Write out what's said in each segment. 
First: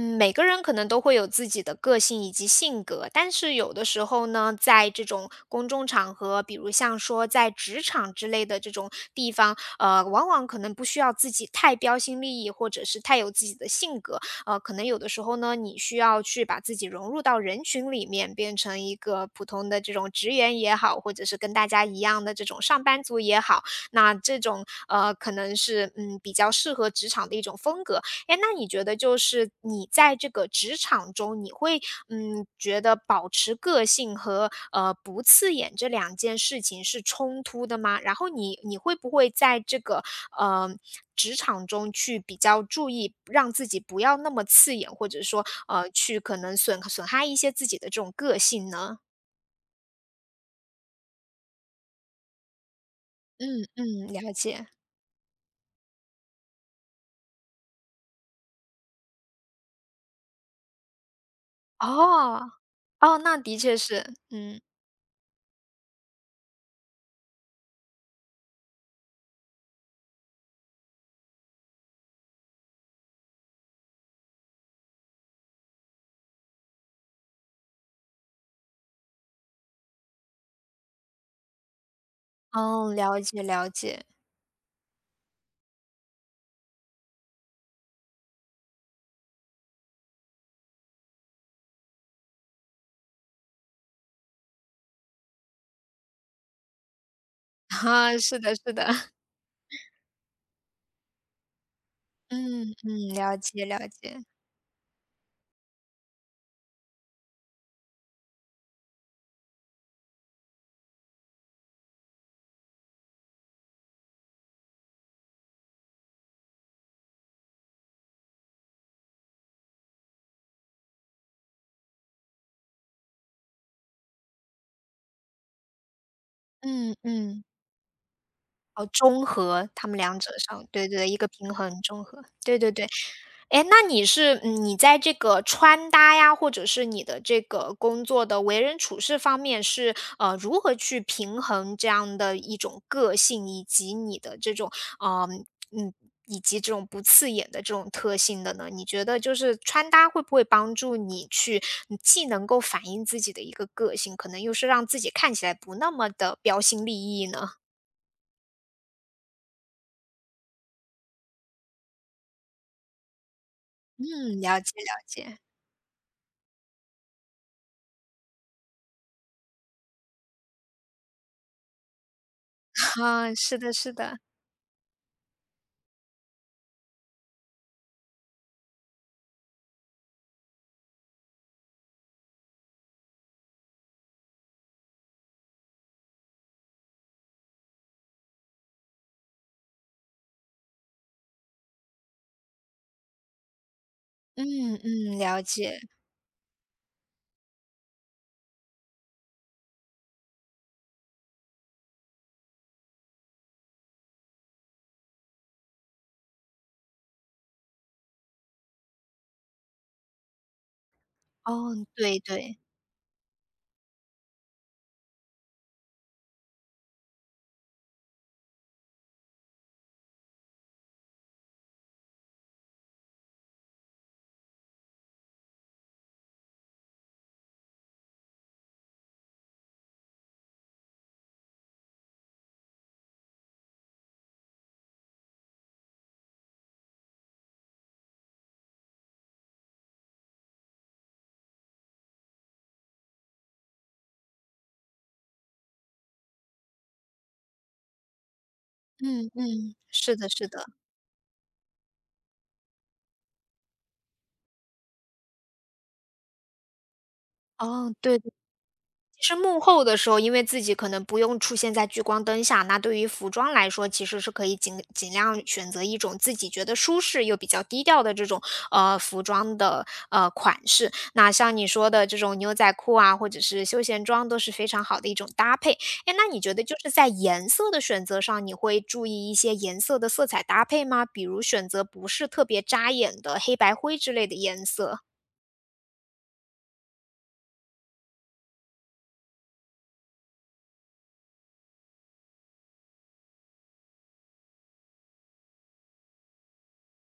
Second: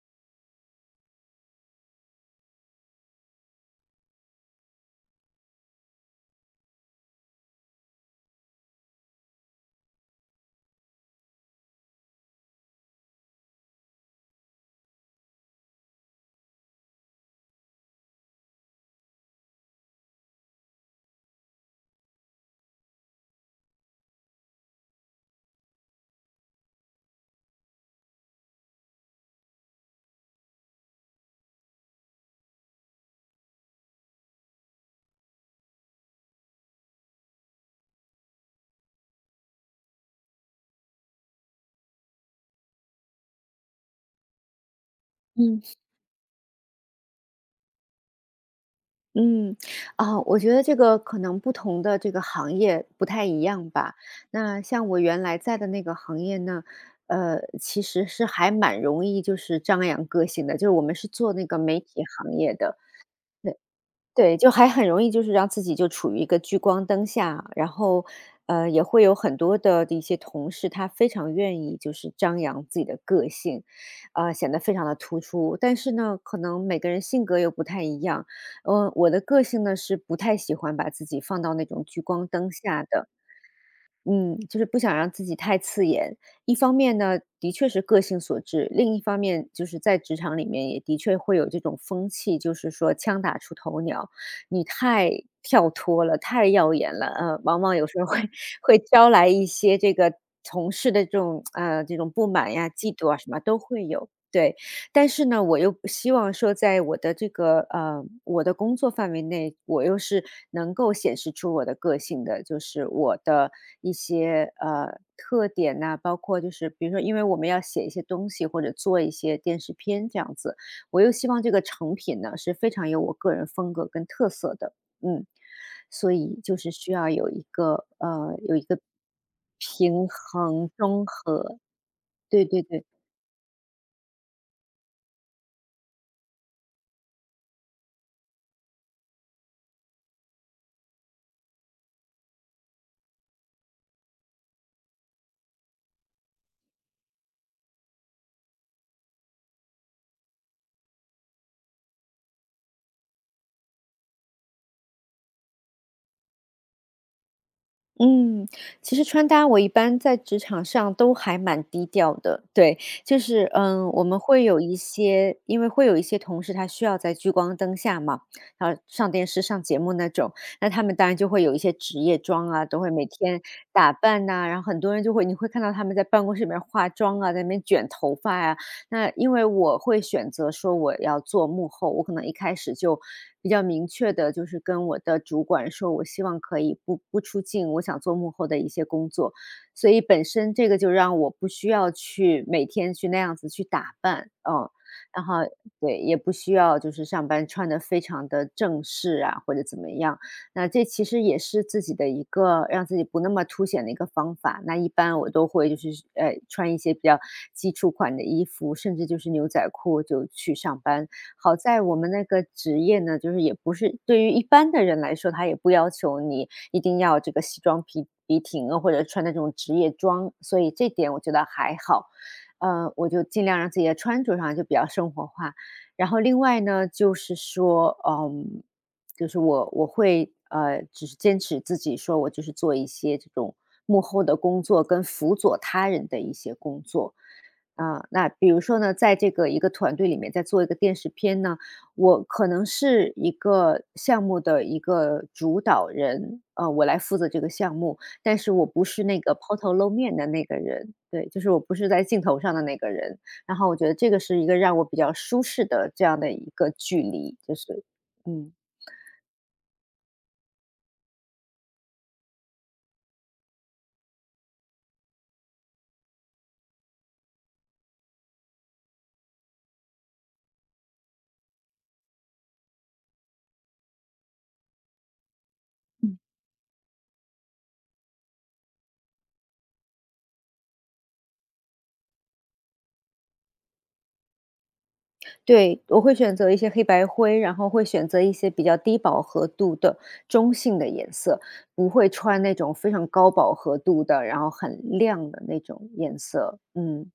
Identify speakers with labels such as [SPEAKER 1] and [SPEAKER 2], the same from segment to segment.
[SPEAKER 1] 嗯，每个人可能都会有自己的个性以及性格，但是有的时候呢，在这种公众场合，比如像说在职场之类的这种地方，往往可能不需要自己太标新立异，或者是太有自己的性格，可能有的时候呢，你需要去把自己融入到人群里面，变成一个普通的这种职员也好，或者是跟大家一样的这种上班族也好，那这种可能是比较适合职场的一种风格。哎，那你觉得就是你在这个职场中，你会觉得保持个性和不刺眼这两件事情是冲突的吗？然后你会不会在这个呃职场中去比较注意，让自己不要那么刺眼，或者说
[SPEAKER 2] 嗯
[SPEAKER 1] 去可能损害一些自己的这种个性呢？
[SPEAKER 2] 嗯，我觉得这个可能不同的这个行业不太一
[SPEAKER 1] 嗯
[SPEAKER 2] 样吧。
[SPEAKER 1] 嗯，了
[SPEAKER 2] 那
[SPEAKER 1] 解。
[SPEAKER 2] 像我原来在的那个行业呢，其实是还蛮容易就是张扬个性的，就是我们是做那个媒体行
[SPEAKER 1] 哦
[SPEAKER 2] 业的，
[SPEAKER 1] 哦，那的确是，
[SPEAKER 2] 对，就
[SPEAKER 1] 嗯。
[SPEAKER 2] 还很容易就是让自己就处于一个聚光灯下，然后，也会有很多的一些同事，他非常愿意就是张扬自己的个性，显得非常的突出。但是呢，可能每个人性格又不太一样，嗯、我的个性呢是不太喜欢把自己放到那种聚光灯下
[SPEAKER 1] 哦，
[SPEAKER 2] 的，
[SPEAKER 1] 了解了解。
[SPEAKER 2] 嗯，就是不想让自己太刺眼。一方面呢，的确是个性所致；另一方面，就是在职场里面也的确会有这种风气，就是说枪打出头鸟，你太跳脱了，太耀眼了，往 往有时候
[SPEAKER 1] 哈、
[SPEAKER 2] 会
[SPEAKER 1] 是的，是
[SPEAKER 2] 会
[SPEAKER 1] 的。
[SPEAKER 2] 招来一些这个同事的这种这种不满呀、
[SPEAKER 1] 嗯
[SPEAKER 2] 嫉
[SPEAKER 1] 嗯，
[SPEAKER 2] 妒啊，什
[SPEAKER 1] 了
[SPEAKER 2] 么都
[SPEAKER 1] 解了
[SPEAKER 2] 会有。
[SPEAKER 1] 解。
[SPEAKER 2] 对，但是呢，我又希望说，在我的这个我的工作范围内，我又是能够显示出我的个性的，就是我的一些特点呐、包括就是比如说，因为我们要写一些东西或者做一些电视片这样子，我又希望这个成品呢是非常有我个人风格跟特色的，嗯，所以就是需
[SPEAKER 1] 嗯
[SPEAKER 2] 要有一
[SPEAKER 1] 嗯，
[SPEAKER 2] 个有一个
[SPEAKER 1] 哦，中和，他们
[SPEAKER 2] 平
[SPEAKER 1] 两者上，
[SPEAKER 2] 衡
[SPEAKER 1] 对
[SPEAKER 2] 中
[SPEAKER 1] 对，一个平
[SPEAKER 2] 和，
[SPEAKER 1] 衡中和，
[SPEAKER 2] 对
[SPEAKER 1] 对
[SPEAKER 2] 对
[SPEAKER 1] 对对。
[SPEAKER 2] 对，
[SPEAKER 1] 哎诶，那你是你在这个穿搭呀，或者是你的这个工作的为人处事方面是，如何去平衡这样的一种个性，以及你的这种，呃，嗯，以及这种不刺眼的这种特性的呢？你觉得就是穿搭会不会帮助你去，既能够反映自己的一个个性，可能又是让自己看起来不那么的标新立异呢？
[SPEAKER 2] 嗯，其实穿搭我一般在职场上都还蛮低调的，对，就是嗯，我们
[SPEAKER 1] 嗯，
[SPEAKER 2] 会
[SPEAKER 1] 了
[SPEAKER 2] 有
[SPEAKER 1] 解
[SPEAKER 2] 一
[SPEAKER 1] 了
[SPEAKER 2] 些，
[SPEAKER 1] 解。
[SPEAKER 2] 因为会有一些同事他需要在聚光灯下嘛，然后上电视、上节目那种，那他们当然就会有一些职业装啊，都会 每
[SPEAKER 1] 啊，
[SPEAKER 2] 天
[SPEAKER 1] 是的是
[SPEAKER 2] 打
[SPEAKER 1] 的。
[SPEAKER 2] 扮呐、然后很多人就会，你会看到他们在办公室里面化妆啊，在那边卷头发呀、那因为我会选择说我要做幕后，我可能一开始就比较明确的，就是跟我的主管说，我希望可以不出镜，我想做幕后的一些工作。所以本身这个就让我不需要去每天去那样子去打扮，嗯，
[SPEAKER 1] 嗯嗯，
[SPEAKER 2] 然后
[SPEAKER 1] 了解。
[SPEAKER 2] 对，也不需要就是上班穿的非常的正式啊，或者怎么样。那这其实也是自己的一个让自己不那么凸显的一个方法。那一般我都会就是穿一些比较基础款的衣服，甚至就是牛仔裤就去上班。好
[SPEAKER 1] 哦，
[SPEAKER 2] 在我们
[SPEAKER 1] 对
[SPEAKER 2] 那个
[SPEAKER 1] 对。
[SPEAKER 2] 职业呢，就是也不是对于一般的人来说，他也不要求你一定要这个西装笔挺啊，或者穿那种职业装，所以这点我觉得还好。我就尽量让自己的穿着上就比较生活化。然后另外呢，就是说，嗯。就是我会只是坚持自己说，我就是做一些这种幕后的工作跟辅佐他人的一些工作啊、那比如说呢，在这个一个团队里面，在做一个电视片呢，我可能是一个项目的一个主导人，我来负责这个项目，但是我不是那
[SPEAKER 1] 嗯
[SPEAKER 2] 个抛头
[SPEAKER 1] 嗯，
[SPEAKER 2] 露
[SPEAKER 1] 是
[SPEAKER 2] 面的
[SPEAKER 1] 的
[SPEAKER 2] 那
[SPEAKER 1] 是
[SPEAKER 2] 个
[SPEAKER 1] 的。
[SPEAKER 2] 人，对，就是我不是在镜头上的那个人。然后我觉得这个是一个让我比较舒适的这样的一个距离，就是
[SPEAKER 1] 哦，对的。
[SPEAKER 2] 嗯。
[SPEAKER 1] 其实幕后的时候，因为自己可能不用出现在聚光灯下，那对于服装来说，其实是可以尽量选择一种自己觉得舒适又比较低调的这种，服装的，款式。那像你说的这种牛仔裤啊，或者是休闲装都是非常好的一种搭配。哎，那你觉得就是在颜色的选择上，你会注意一些颜色的色彩搭配吗？比如选择不是特别扎眼的黑白灰之类的颜色。
[SPEAKER 2] 对，我会选择一些黑白灰，然后会选择一些比较低饱和度的中性的颜色，不会穿那种非常高饱和度的，然后很亮的那种颜色，嗯。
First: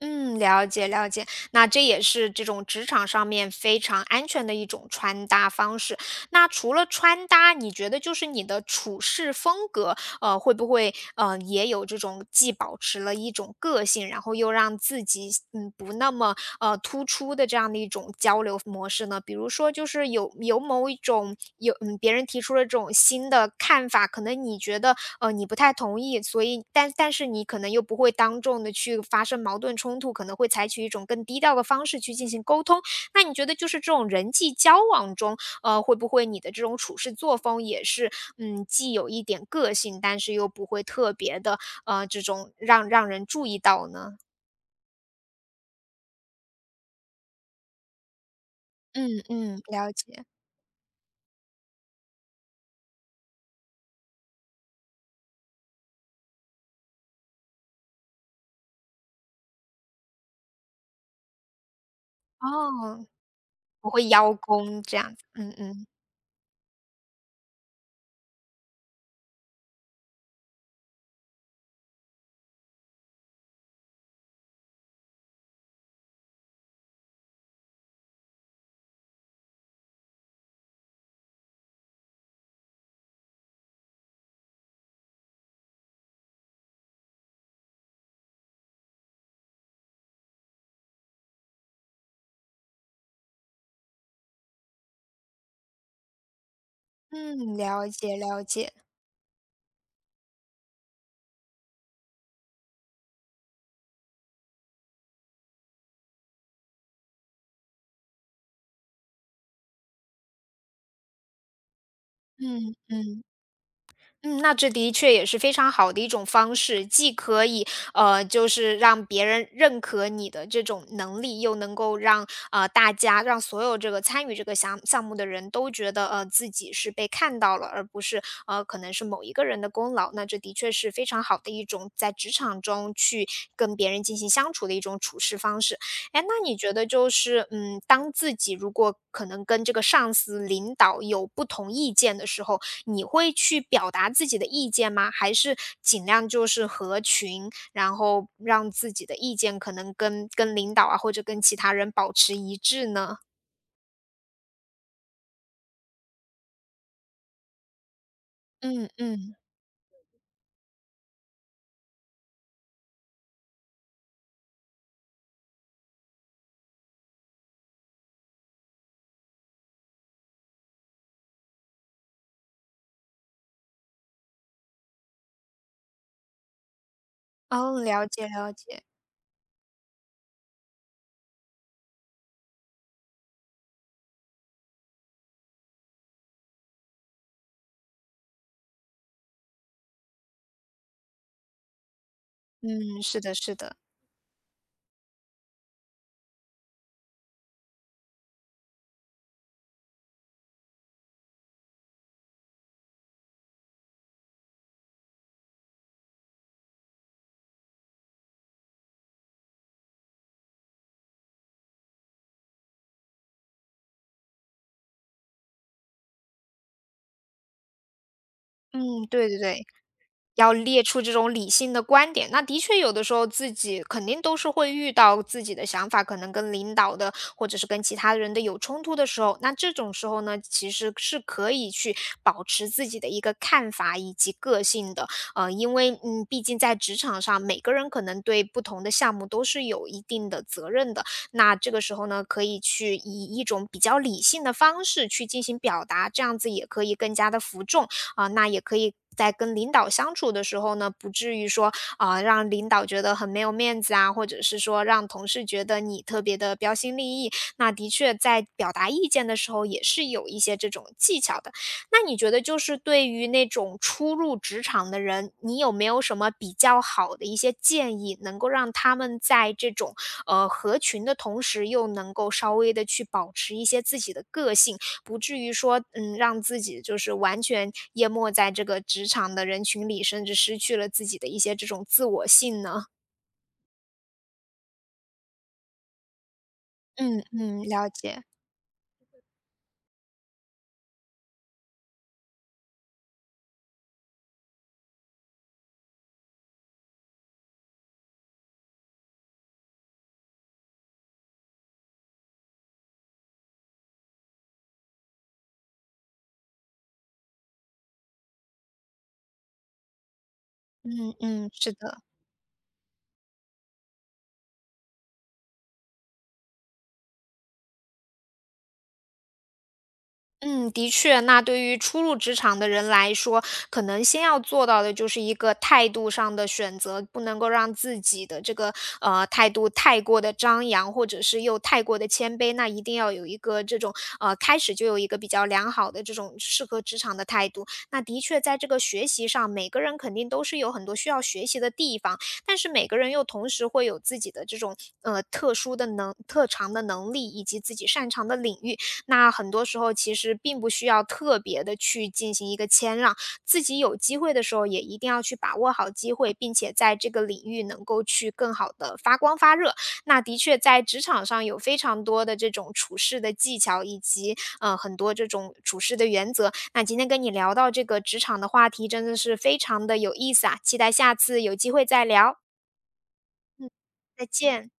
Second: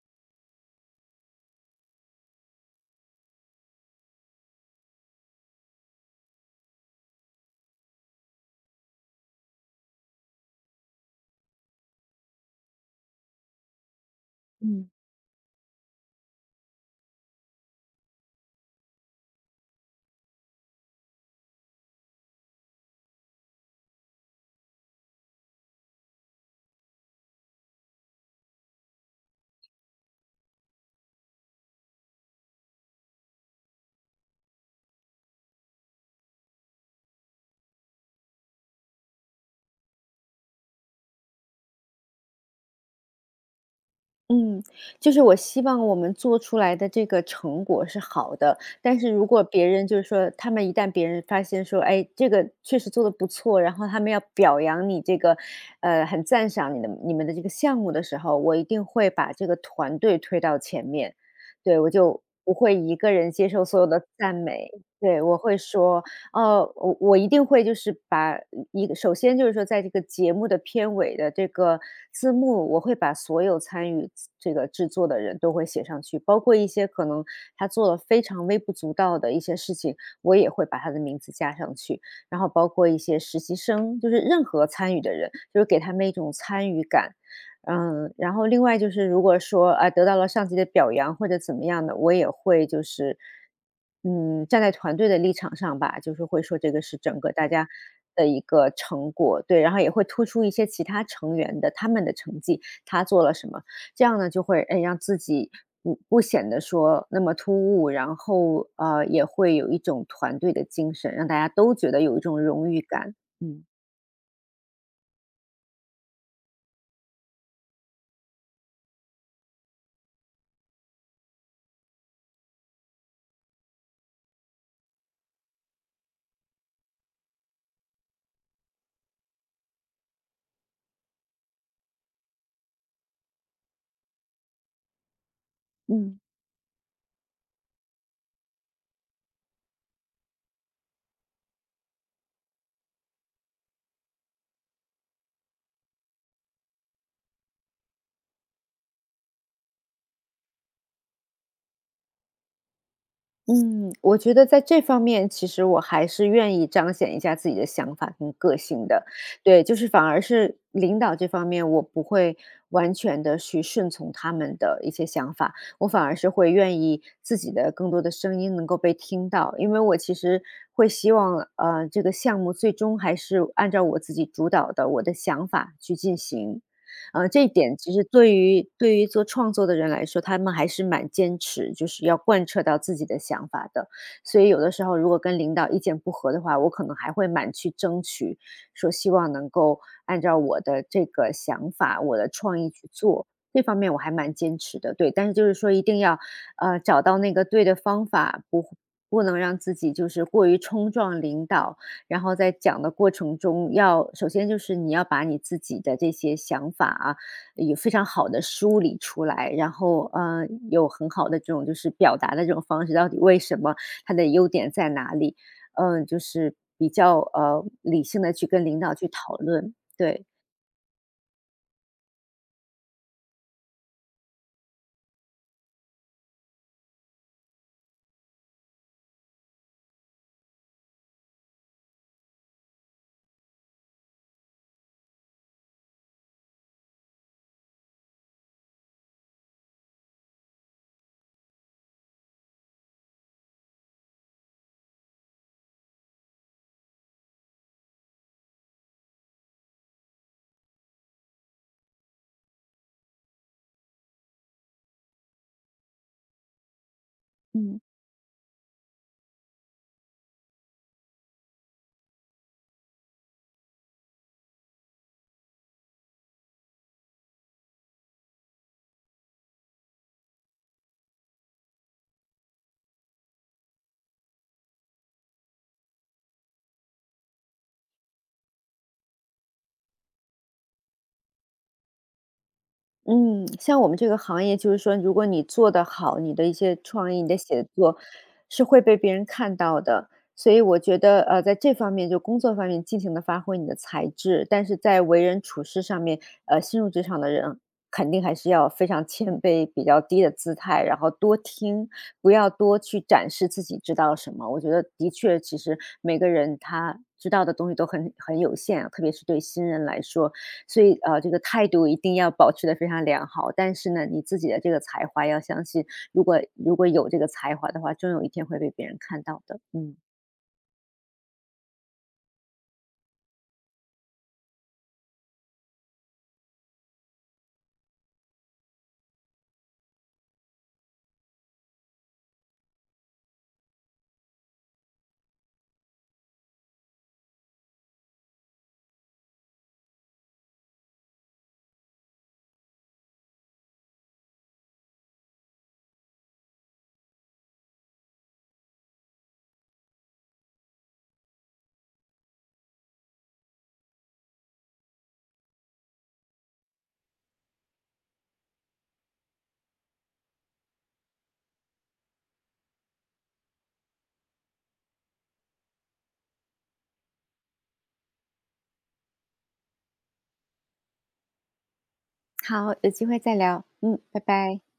[SPEAKER 1] 嗯，了解了解。那这也是这种职场上面非常安全的一种穿搭方式。那除了穿搭，你觉得就是你的处事风格，会不会也有这种既保持了一种个性，然后又让
[SPEAKER 2] 嗯。
[SPEAKER 1] 自己不那么突出的这样的一种交流模式呢？比如说，就是有某一种有别人提出了这种新的看法，可能你觉得你不太同意，所以但是你可能又不会当众的去发生矛盾冲突，可能会采取一种更低调的方式去进行沟通。那你觉得就是这种人际交往中，会不会你的这种处事作风也是，嗯，既有一点个性，但是又不会特别的，这种让人注意到呢？
[SPEAKER 2] 嗯，就是我希望我们做出来的这个成果是好的，但是
[SPEAKER 1] 嗯
[SPEAKER 2] 如果
[SPEAKER 1] 嗯，
[SPEAKER 2] 别人
[SPEAKER 1] 了
[SPEAKER 2] 就是
[SPEAKER 1] 解。
[SPEAKER 2] 说，他们一旦别人发现说，哎，这个确实做的不错，然后他们要表扬你这个，很赞赏你们的这个项目的时候，我一定会把这个团队推到前面，对，我就不会一
[SPEAKER 1] 哦，
[SPEAKER 2] 个人接受所有
[SPEAKER 1] 不
[SPEAKER 2] 的
[SPEAKER 1] 会邀
[SPEAKER 2] 赞美，
[SPEAKER 1] 功这样
[SPEAKER 2] 对，
[SPEAKER 1] 子，
[SPEAKER 2] 我
[SPEAKER 1] 嗯
[SPEAKER 2] 会
[SPEAKER 1] 嗯。
[SPEAKER 2] 说，我一定会就是把一个首先就是说在这个节目的片尾的这个字幕，我会把所有参与这个制作的人都会写上去，包括一些可能他做了非常微不足道的一些事情，我也会把他的名字加上去。然后包括一些实习生，就是任何参与的人，就是给他们一种参与感，嗯，然后另外就是如果说，啊，得到了上级的表扬或者怎么样的，我也会就是，嗯，站在团队的立场上吧，就是会说这个是整个大
[SPEAKER 1] 嗯，
[SPEAKER 2] 家
[SPEAKER 1] 了解
[SPEAKER 2] 的一
[SPEAKER 1] 了
[SPEAKER 2] 个
[SPEAKER 1] 解。
[SPEAKER 2] 成果，对，然后也会突出一些其他成员的他们的成绩，他做了什么，这样呢就会，哎，让自己不显得说那么突兀，然后，也会有一种团队的精神，让大家都觉得有一种荣
[SPEAKER 1] 嗯
[SPEAKER 2] 誉感，
[SPEAKER 1] 嗯。
[SPEAKER 2] 嗯。
[SPEAKER 1] 嗯，那这的确也是非常好的一种方式，既可以就是让别人认可你的这种能力，又能够让大家让所有这个参与这个项目的人都觉得自己是被看到了，而不是可能是某一个人的功劳。那这的确是非常好的一种在职场中去跟别人进行相处的一种处事方式。
[SPEAKER 2] 嗯。
[SPEAKER 1] 哎，那你觉得就是嗯，当自己如果可能跟这个上司、领导有不同意见的时候，你会去表达自己的意见吗？还是尽量就是合群，然后让自己的意见可能跟领导啊，或者跟其他人保持一致呢？
[SPEAKER 2] 嗯，我觉得在这方面，其实我还是愿意彰显一下自己的想法跟个
[SPEAKER 1] 嗯
[SPEAKER 2] 性的。
[SPEAKER 1] 嗯，
[SPEAKER 2] 对，就是反而是领导这方面，我不会完全的去顺从他们的一些想法，我反而是会愿意自己的更多的声音能够被听到。因为我其实会希望，这个项目最终还是按照我自己主导的我的想法去进行。这一点
[SPEAKER 1] 哦，
[SPEAKER 2] 其实
[SPEAKER 1] 了解
[SPEAKER 2] 对
[SPEAKER 1] 了
[SPEAKER 2] 于
[SPEAKER 1] 解。
[SPEAKER 2] 对于做创作的人来说，他们还是蛮坚持，就是要贯彻到自己的想法的。所以有的时候如果跟领导意见不合的话，我可能还会蛮去争取，说希望能够按照我的这个想法、我的创意去
[SPEAKER 1] 嗯，是
[SPEAKER 2] 做。
[SPEAKER 1] 的是
[SPEAKER 2] 这方
[SPEAKER 1] 的。
[SPEAKER 2] 面我还蛮坚持的，对。但是就是说一定要，找到那个对的方法，不能让自己就是过于冲撞领导，然后在讲的过程中要首先就是你要把你自己的这些想法啊，有非常好的梳理出来，然后，嗯，有很好的这种就是表达的这种方式，到底为什么，它的优点在哪里？嗯，就是比较，理性的去跟领导
[SPEAKER 1] 嗯，
[SPEAKER 2] 去
[SPEAKER 1] 对
[SPEAKER 2] 讨
[SPEAKER 1] 对对。
[SPEAKER 2] 论，对，
[SPEAKER 1] 要列出这种理性的观点，那的确有的时候自己肯定都是会遇到自己的想法，可能跟领导的或者是跟其他人的有冲突的时候，那这种时候呢，其实是可以去保持自己的一个看法以及个性的，因为嗯，毕竟在职场上，每个人可能对不同的项目都是有一定的责任的，那这个时候呢，可以去以一种比较理性的方式去进行表达，这样子也可以更加的服众。啊，那也可以在跟领导相处的时候呢，不至于说啊，让领导觉得很没有面子啊，或者是说让同事觉得你特别的标新立异。那
[SPEAKER 2] 嗯。
[SPEAKER 1] 的确在表达意见的时候，也是有一些这种技巧的。那你觉得就是对于那种初入职场的人，你有没有什么比较好的一些建议，能够让他们在这种合群的同时，又能够稍微的去保持一些自己的个性？不至于说，嗯，让自己就是完全淹没在这个职场的人群里，甚至失去了自己的一些这种自我性呢？
[SPEAKER 2] 嗯，像我们这个行业，就是说，如果你做得好，你的一些创
[SPEAKER 1] 嗯
[SPEAKER 2] 意、你的
[SPEAKER 1] 嗯，
[SPEAKER 2] 写
[SPEAKER 1] 了
[SPEAKER 2] 作
[SPEAKER 1] 解。
[SPEAKER 2] 是会被别人看到的。所以我觉得，在这方面，就工作方面尽情的发挥你的才智，但是在为人处事上面，新入职场的人肯定还是要非常谦卑、比较低的姿态，然后多听，不要多去展示自己知道什么。我觉得的确，其实每个人他知道的东西都很有限啊特别是对新人来说，所以，
[SPEAKER 1] 嗯
[SPEAKER 2] 这个
[SPEAKER 1] 嗯，
[SPEAKER 2] 态
[SPEAKER 1] 是
[SPEAKER 2] 度一
[SPEAKER 1] 的。
[SPEAKER 2] 定要保持的非常良好，但是呢，你自己的这个才华要相信，如果有这个才华的话，终有一天会被别人看到的。嗯，
[SPEAKER 1] 嗯，的确，那对于初入职场的人来说，可能先要做到的就是一个态度上的选择，不能够让自己的这个态度太过的张扬，或者是又太过的谦卑。那一定要有一个这种开始就有一个比较良好的这种适合职场的态度。那的确，在这个学习上，每个人肯定都是有很多需要学习的地方，但是每个人又同时会有自己的这种特殊的特长的能力以及自己擅长的领域。那很多时候其实并不需要特别的去进行一个谦让，自己有机会的时候也一定要去把握好机会，并且在这个领域能够去更好的发光发热。那的确在职场上有非常多的这种处事的技巧，以及，很多这种处事的原则。那今天跟你聊到这个职场的话题真的是非常的有意思啊，期待下次有机会再聊，
[SPEAKER 2] 好，有机会再聊。嗯，拜
[SPEAKER 1] 再
[SPEAKER 2] 拜。
[SPEAKER 1] 见。